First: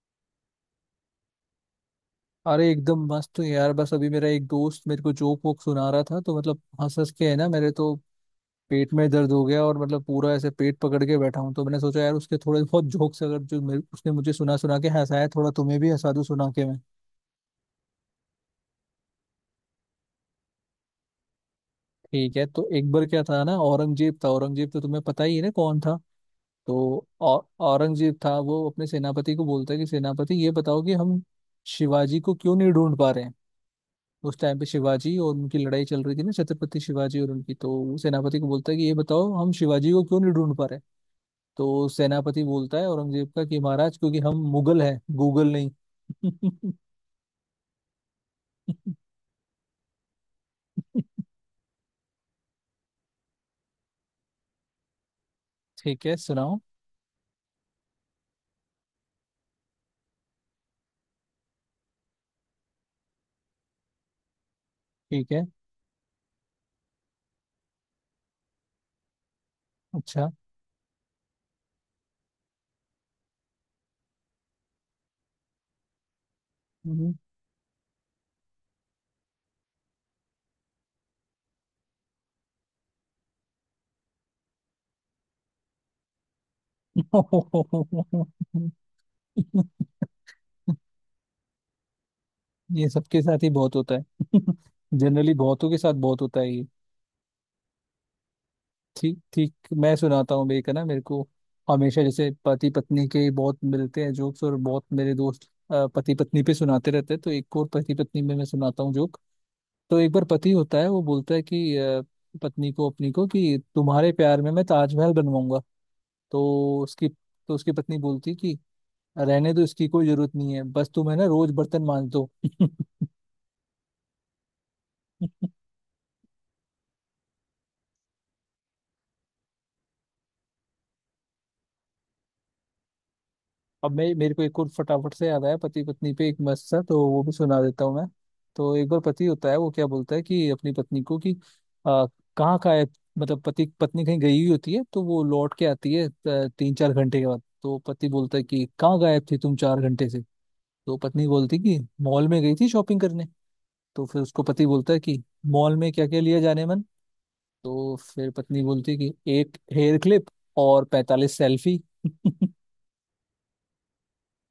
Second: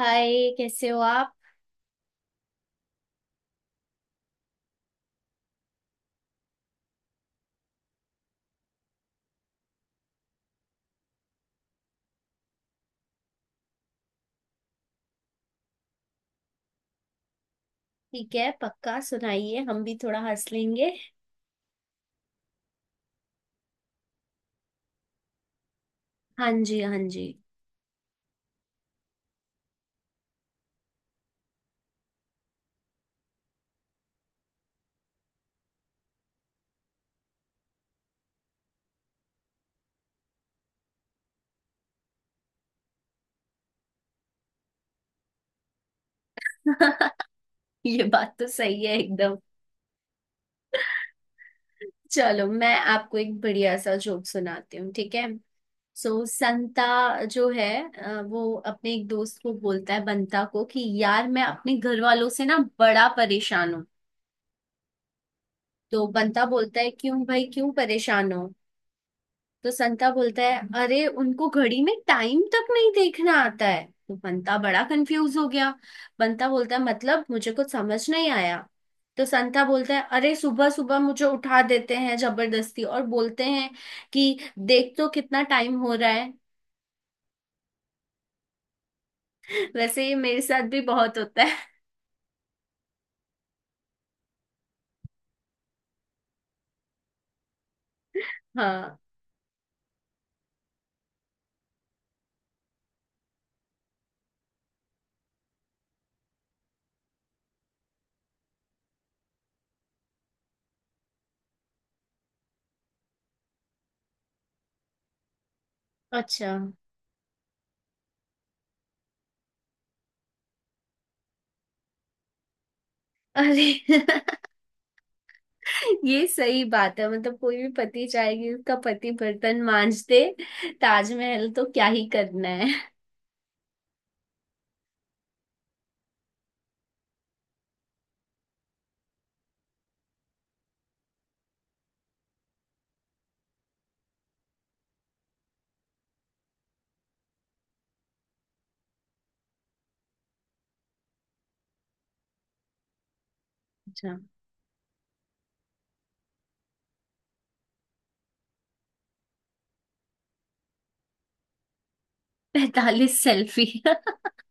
हाय, कैसे हो आप। अरे एकदम मस्त हूँ यार। बस अभी मेरा एक दोस्त मेरे को जोक वोक सुना रहा था तो मतलब हंस हंस के है ना मेरे तो पेट में दर्द हो गया। और मतलब पूरा ऐसे पेट पकड़ के बैठा हूँ तो मैंने सोचा यार उसके थोड़े बहुत जोक्स अगर जो मेरे उसने मुझे सुना सुना के हंसाया थोड़ा तुम्हें भी हंसा दूँ सुना के मैं। ठीक है, पक्का सुनाइए, हम भी थोड़ा हंस लेंगे। ठीक है तो एक बार क्या था ना। औरंगजेब था। औरंगजेब तो तुम्हें पता ही है ना कौन था। हाँ जी, हाँ तो जी। औरंगजेब था। वो अपने सेनापति को बोलता है कि सेनापति ये बताओ कि हम शिवाजी को क्यों नहीं ढूंढ पा रहे हैं। उस टाइम पे शिवाजी और उनकी लड़ाई चल रही थी ना। छत्रपति शिवाजी और उनकी। तो वो सेनापति को बोलता है कि ये बताओ हम शिवाजी को क्यों नहीं ढूंढ पा रहे। तो सेनापति बोलता है औरंगजेब का कि महाराज क्योंकि हम मुगल हैं गूगल नहीं। ये बात तो सही है एकदम। चलो मैं आपको एक बढ़िया सा जोक सुनाती हूँ, ठीक है। ठीक है सो सुनाओ। संता जो है, वो अपने एक दोस्त को बोलता है बंता को कि यार मैं अपने घर वालों से ना बड़ा परेशान हूँ। ठीक है। तो बंता बोलता है क्यों भाई, क्यों परेशान हो। तो संता अच्छा। बोलता है अरे उनको घड़ी में टाइम तक नहीं देखना आता है, तो बंता बड़ा कंफ्यूज हो गया। बंता बोलता है हम्म। मतलब मुझे कुछ समझ नहीं आया। तो संता बोलता है अरे सुबह सुबह मुझे उठा देते हैं जबरदस्ती और बोलते हैं कि देख तो कितना टाइम हो रहा है। वैसे ये मेरे साथ भी बहुत होता है। ये सबके साथ ही बहुत होता है। जनरली बहुतों के साथ बहुत होता है। हाँ। ठीक ठीक। मैं सुनाता हूँ एक है ना मेरे को। हमेशा जैसे पति पत्नी के बहुत मिलते हैं जोक्स। और बहुत मेरे दोस्त पति पत्नी पे सुनाते रहते हैं तो एक और पति पत्नी में मैं सुनाता हूँ जोक। तो एक बार पति होता है वो बोलता है कि पत्नी को अपनी को कि तुम्हारे प्यार में मैं ताजमहल बनवाऊंगा। तो अच्छा। उसकी पत्नी बोलती है कि रहने दो इसकी कोई जरूरत नहीं है। बस तुम है ना रोज बर्तन मांज दो। अरे ये सही बात है, मतलब कोई भी पति चाहेगी उसका पति बर्तन मांज दे। ताजमहल तो क्या ही करना है। अब मैं मेरे को एक और फटाफट से याद आया पति पत्नी पे एक मस्त सा तो वो भी सुना देता हूँ मैं। तो एक बार पति होता है वो क्या बोलता है कि अपनी पत्नी को कि आ, कहाँ का है। मतलब पति पत्नी कहीं गई हुई होती है तो वो लौट के आती है 3 4 घंटे के बाद। तो पति बोलता है कि कहाँ गायब थी तुम 4 घंटे से। तो पत्नी बोलती कि मॉल में गई थी शॉपिंग करने। तो अच्छा। फिर उसको पति बोलता है कि मॉल में क्या क्या लिया जाने मन। तो फिर पत्नी बोलती है कि एक हेयर क्लिप और 45 सेल्फी। 45 सेल्फी।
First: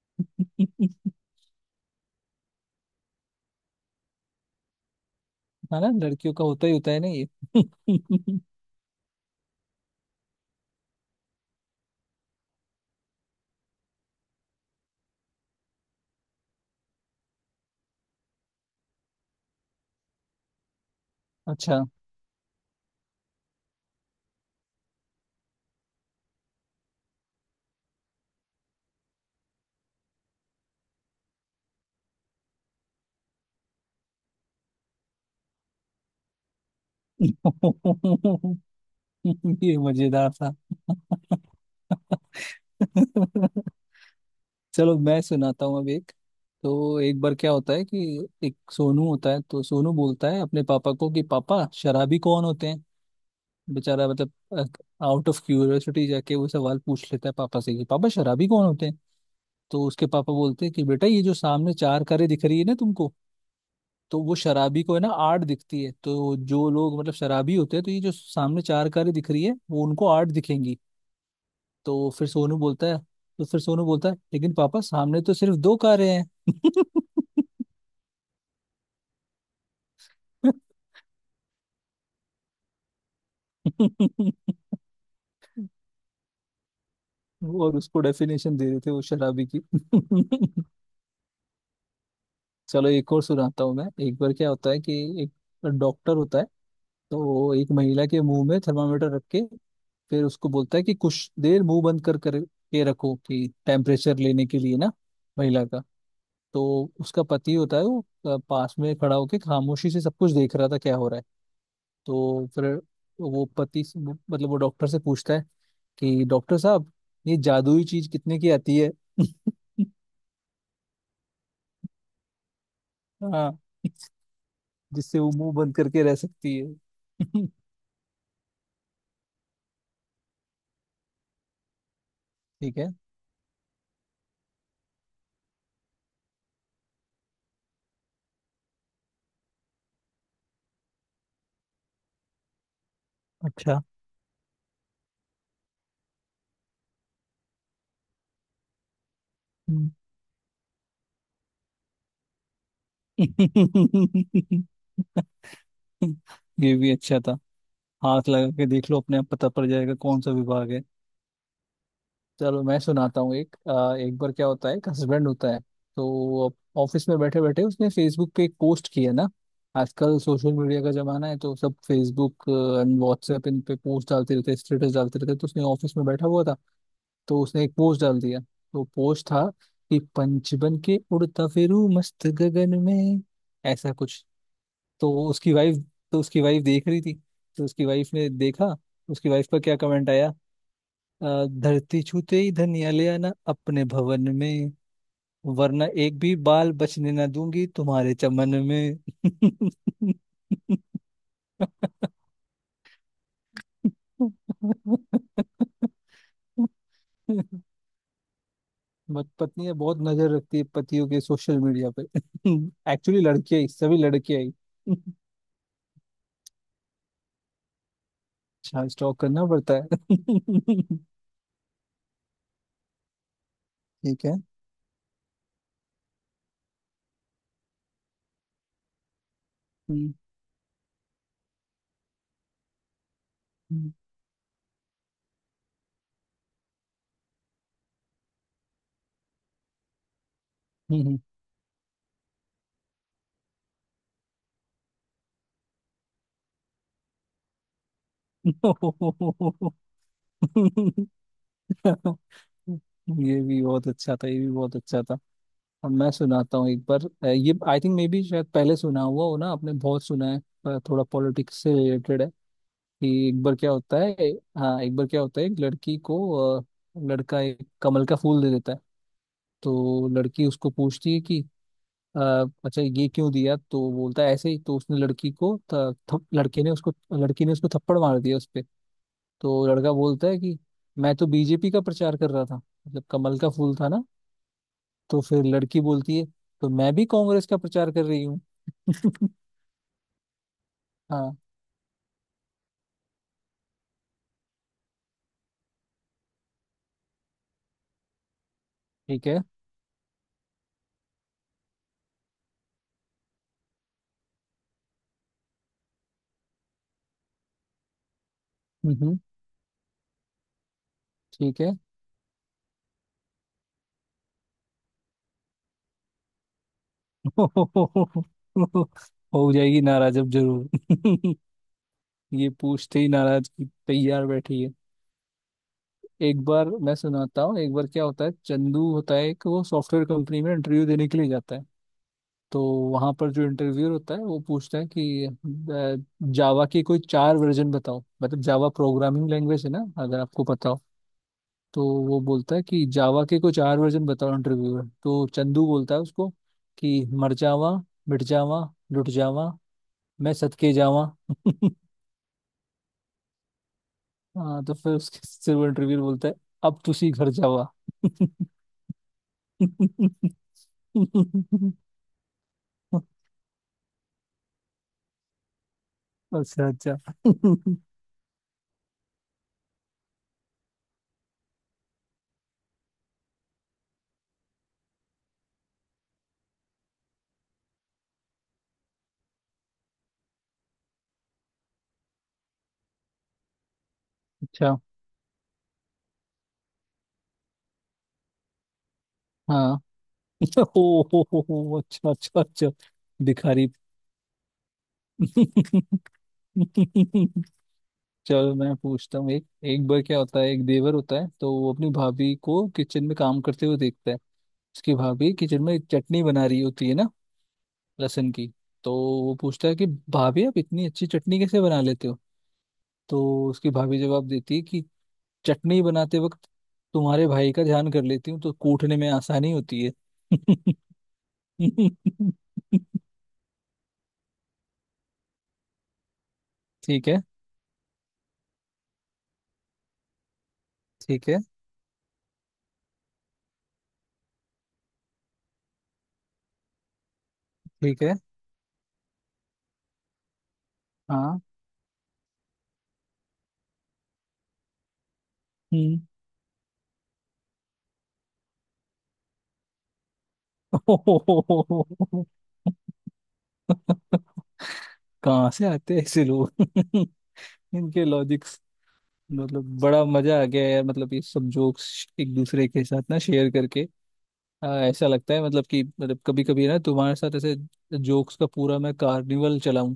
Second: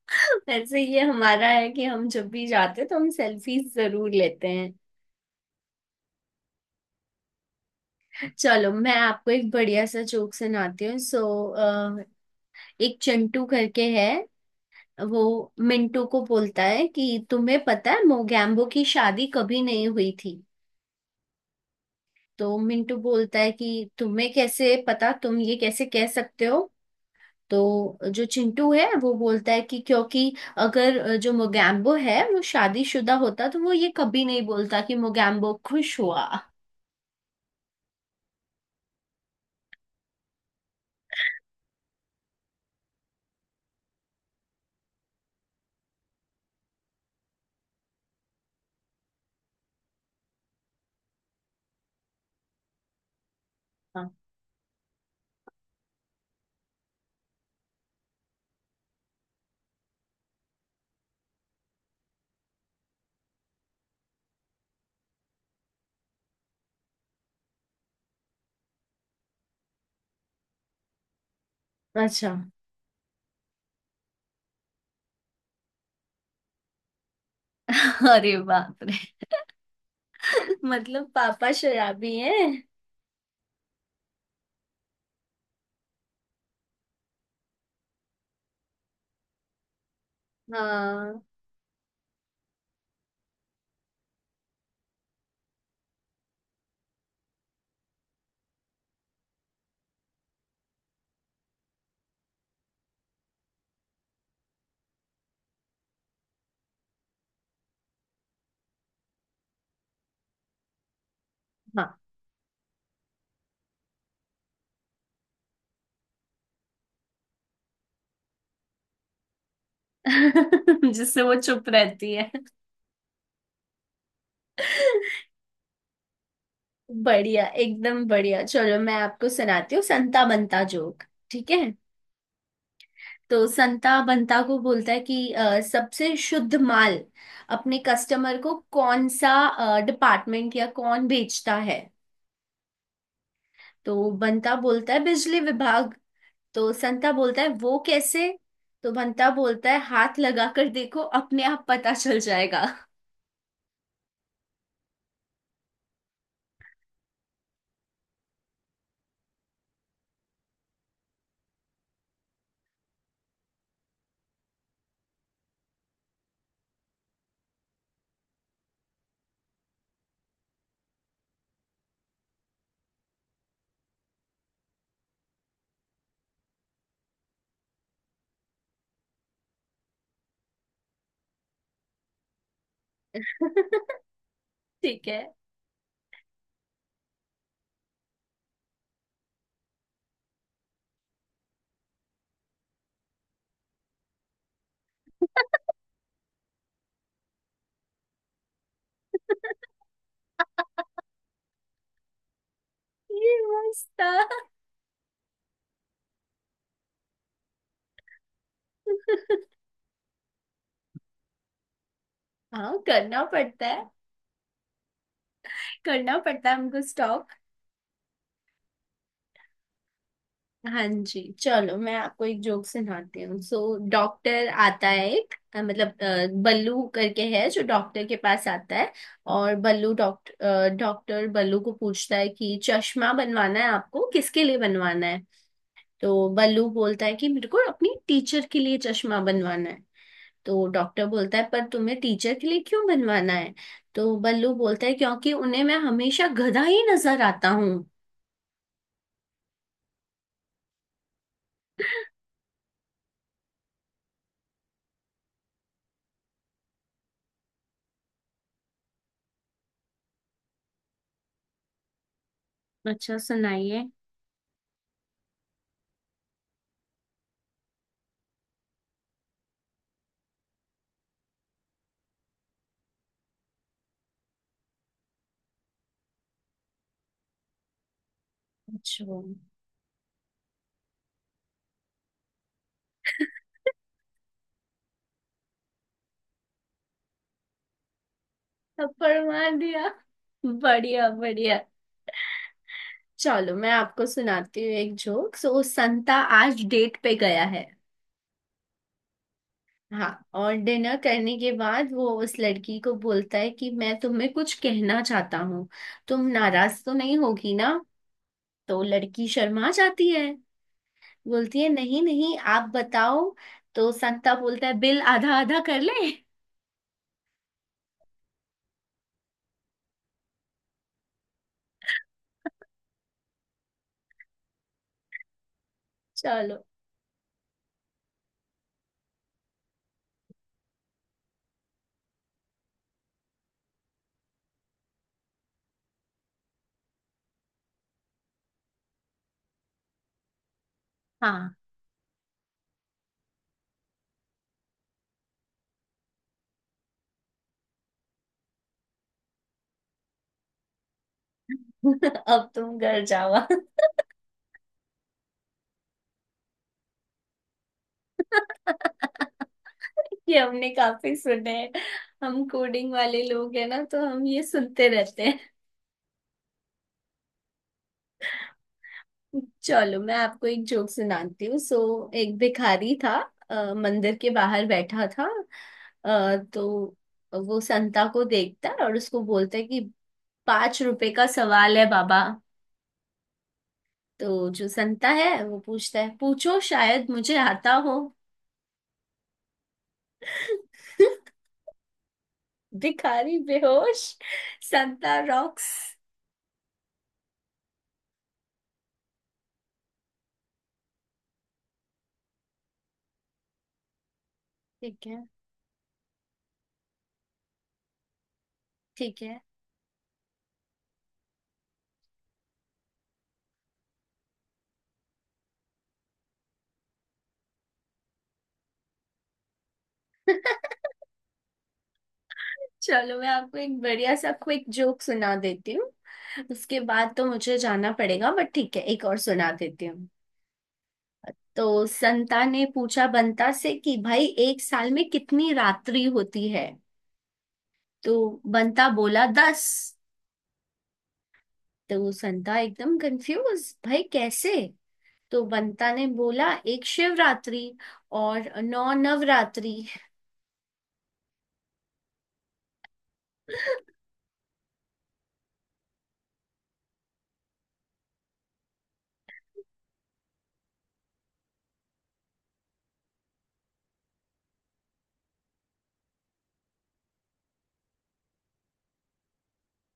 वैसे ये हमारा है कि हम जब भी जाते हैं तो हम सेल्फी जरूर लेते हैं। है ना लड़कियों का होता ही होता है ना ये। चलो मैं आपको एक बढ़िया सा जोक सुनाती हूँ। सो एक चिंटू करके है, वो मिंटू को बोलता है कि तुम्हें पता है मोगैम्बो की शादी कभी नहीं हुई थी। अच्छा। तो मिंटू बोलता है कि तुम्हें कैसे पता, तुम ये कैसे कह सकते हो। तो जो चिंटू है वो बोलता है कि क्योंकि अगर जो मोगैम्बो है वो शादीशुदा होता तो वो ये कभी नहीं बोलता कि मोगैम्बो खुश हुआ। ये मजेदार था। चलो मैं सुनाता हूँ अब एक। तो एक बार क्या होता है कि एक सोनू होता है तो सोनू बोलता है अपने पापा को कि पापा शराबी कौन होते हैं। बेचारा हाँ, मतलब आउट ऑफ क्यूरियोसिटी जाके वो सवाल पूछ लेता है पापा से कि पापा शराबी कौन होते हैं। तो उसके पापा बोलते हैं कि बेटा ये जो सामने चार कारें दिख रही है ना तुमको तो वो शराबी को है ना आड़ दिखती है। तो जो लोग मतलब शराबी होते हैं तो ये जो सामने चार कारें दिख रही है वो उनको आड़ दिखेंगी। तो फिर अच्छा। सोनू बोलता है तो फिर सोनू बोलता है लेकिन पापा सामने तो सिर्फ दो कारें हैं। अरे बाप रे। मतलब पापा शराबी है। और उसको डेफिनेशन दे रहे थे वो शराबी की। हाँ। चलो एक और सुनाता हूँ मैं। एक बार क्या होता है कि एक डॉक्टर होता है तो वो एक महिला के मुंह में थर्मामीटर रख के फिर उसको बोलता है कि कुछ देर मुंह बंद कर कर के रखो कि टेम्परेचर लेने के लिए ना। महिला का। तो उसका पति होता है वो पास में खड़ा होके खामोशी से सब कुछ देख रहा था क्या हो रहा है। हाँ। तो फिर वो पति से- वो- मतलब वो डॉक्टर से पूछता है कि डॉक्टर साहब ये जादुई चीज कितने की आती है। जिससे वो चुप रहती है। हाँ। जिससे वो मुंह बंद करके रह सकती बढ़िया, है। एकदम बढ़िया। चलो मैं आपको सुनाती हूँ संता बनता जोक, ठीक है। ठीक है। तो संता बंता को बोलता है कि सबसे शुद्ध माल अपने कस्टमर को कौन सा डिपार्टमेंट या कौन बेचता है। अच्छा। तो बंता बोलता है बिजली विभाग। तो संता बोलता है वो कैसे। तो बंता बोलता है हम्म। हाथ लगा कर देखो अपने आप पता चल जाएगा। ये भी अच्छा था। हाथ लगा के देख लो अपने आप पता पड़ जाएगा कौन सा विभाग है। चलो मैं सुनाता हूँ एक एक बार क्या होता है एक हस्बैंड होता है। तो ऑफिस में बैठे बैठे उसने फेसबुक पे एक पोस्ट किया ना। आजकल सोशल मीडिया का जमाना है तो सब फेसबुक एंड व्हाट्सएप इन पे पोस्ट डालते रहते स्टेटस डालते रहते। तो उसने ऑफिस में बैठा हुआ था तो उसने एक पोस्ट डाल दिया। तो पोस्ट था कि पंच बन के उड़ता फिरू मस्त गगन में ऐसा कुछ। ठीक तो है, वो उसकी वाइफ तो उसकी वाइफ देख रही थी। तो उसकी वाइफ ने देखा। उसकी वाइफ का क्या कमेंट आया। धरती छूते ही धनिया ले आना अपने भवन में। वरना एक भी बाल बचने ना दूंगी तुम्हारे चमन में। ये मस्त था। बट पत्नी बहुत नजर रखती है पतियों के सोशल मीडिया पे। हाँ, एक्चुअली करना लड़कियां पड़ता ही है। सभी लड़कियां ही। करना पड़ता है हमको स्टॉक। अच्छा स्टॉक करना पड़ता है। हाँ जी, चलो मैं आपको एक जोक सुनाती हूँ। सो ठीक है। डॉक्टर आता है एक, मतलब बल्लू करके है जो डॉक्टर के पास आता है। और बल्लू हम्म, डॉक्टर डॉक्टर बल्लू को पूछता है कि चश्मा बनवाना है हम्म, आपको, किसके लिए बनवाना है। तो बल्लू बोलता है कि मेरे को अपनी टीचर के लिए चश्मा बनवाना है। तो डॉक्टर हम्म। बोलता है पर तुम्हें टीचर के लिए क्यों बनवाना है। तो बल्लू बोलता है क्योंकि उन्हें मैं हमेशा गधा ही नजर आता हूँ। ये भी बहुत अच्छा था। ये भी बहुत अच्छा था। अब मैं सुनाता हूँ एक बार ये आई थिंक मे बी शायद पहले सुना हुआ हो ना आपने। बहुत सुना है पर थोड़ा पॉलिटिक्स से रिलेटेड है अच्छा, कि एक बार क्या सुनाइए। होता है। हाँ एक बार क्या होता है एक लड़की को अ, लड़का एक कमल का फूल दे देता है। तो लड़की उसको पूछती है कि "अ, अच्छा ये क्यों दिया। तो बोलता है ऐसे ही। तो उसने लड़की को थ, थप, लड़के ने उसको लड़की ने उसको थप्पड़ मार दिया उस पे। अच्छा। तो लड़का बोलता है कि मैं तो बीजेपी का प्रचार कर रहा था मतलब कमल का फूल था ना। तो फिर लड़की बोलती है तो मैं भी कांग्रेस का प्रचार कर रही हूँ। थप्पड़ मार दिया। बढ़िया, हाँ। बढ़िया। चलो मैं आपको सुनाती हूँ एक जोक। सो संता आज डेट पे गया है। ठीक है। हाँ। और डिनर करने के बाद वो उस लड़की को बोलता है कि मैं तुम्हें कुछ कहना चाहता हूँ, तुम नाराज तो नहीं होगी ना। तो हम्म। लड़की शर्मा जाती है, बोलती ठीक है है। नहीं नहीं आप बताओ। तो संता बोलता है बिल आधा आधा कर ले। हो जाएगी नाराज अब जरूर। ये पूछते ही नाराज की तैयार बैठी है। एक चलो। बार मैं सुनाता हूँ। एक बार क्या होता है चंदू होता है कि वो सॉफ्टवेयर कंपनी में इंटरव्यू देने के लिए जाता है। तो वहां पर जो इंटरव्यूअर होता है वो पूछता है कि जावा के कोई चार वर्जन बताओ। मतलब जावा प्रोग्रामिंग लैंग्वेज है ना अगर आपको पता हो। हाँ। तो वो बोलता है कि जावा के कोई चार वर्जन बताओ इंटरव्यूअर। तो चंदू बोलता है उसको कि मर जावा, मिट जावा, लुट जावा, मैं सदके जावा। अब तुम घर जाओ। हाँ तो फिर उसके सिर वो इंटरव्यू बोलता है अब तुसी घर जावा। ये हमने काफी सुने हैं। हम कोडिंग वाले लोग हैं ना तो हम ये सुनते रहते हैं। अच्छा अच्छा। चलो मैं आपको एक जोक सुनाती हूँ। सो एक भिखारी था, मंदिर के बाहर बैठा था। तो वो संता को देखता है और उसको बोलता है कि 5 रुपए का सवाल है बाबा। तो जो अच्छा। संता है वो पूछता है पूछो शायद मुझे आता हो। हाँ। हो हो, अच्छा अच्छा अच्छा। भिखारी भिखारी। बेहोश। संता रॉक्स। चलो मैं पूछता हूँ एक। एक बार क्या होता है एक देवर होता है तो वो अपनी भाभी को किचन में काम करते हुए देखता है। उसकी ठीक है। भाभी किचन में चटनी बना रही होती है ना लहसुन की। तो ठीक वो है। पूछता है कि भाभी आप इतनी अच्छी चटनी कैसे बना लेते हो। तो उसकी भाभी जवाब देती है कि चटनी बनाते वक्त तुम्हारे भाई का ध्यान कर लेती हूँ तो कूटने में आसानी होती है। चलो मैं आपको एक बढ़िया सा क्विक जोक सुना देती हूँ। उसके ठीक बाद है। तो मुझे जाना पड़ेगा, बट ठीक है एक और सुना देती हूँ। ठीक है। तो संता ने पूछा बंता से कि भाई एक साल में कितनी रात्रि होती है। ठीक है। तो बंता बोला 10। हाँ। तो संता एकदम कंफ्यूज, भाई कैसे। तो बंता हम्म। ने बोला एक शिवरात्रि और नौ नवरात्रि। कहाँ से आते हैं ऐसे लोग। इनके लॉजिक्स। मतलब बड़ा मजा आ गया यार मतलब ये सब जोक्स एक दूसरे के साथ ना शेयर करके। हाँ ऐसा लगता है मतलब कि मतलब कभी कभी ना तुम्हारे साथ ऐसे जोक्स का पूरा मैं कार्निवल चलाऊं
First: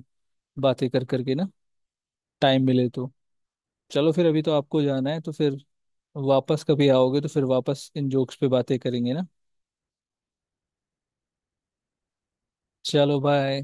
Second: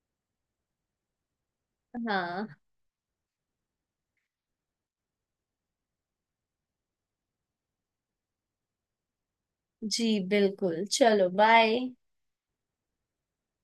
बातें कर करके ना। हाँ टाइम मिले तो। चलो फिर अभी तो आपको जाना है तो फिर वापस कभी आओगे तो फिर वापस इन जोक्स पे बातें करेंगे ना। जी, बिल्कुल, चलो बाय। चलो बाय।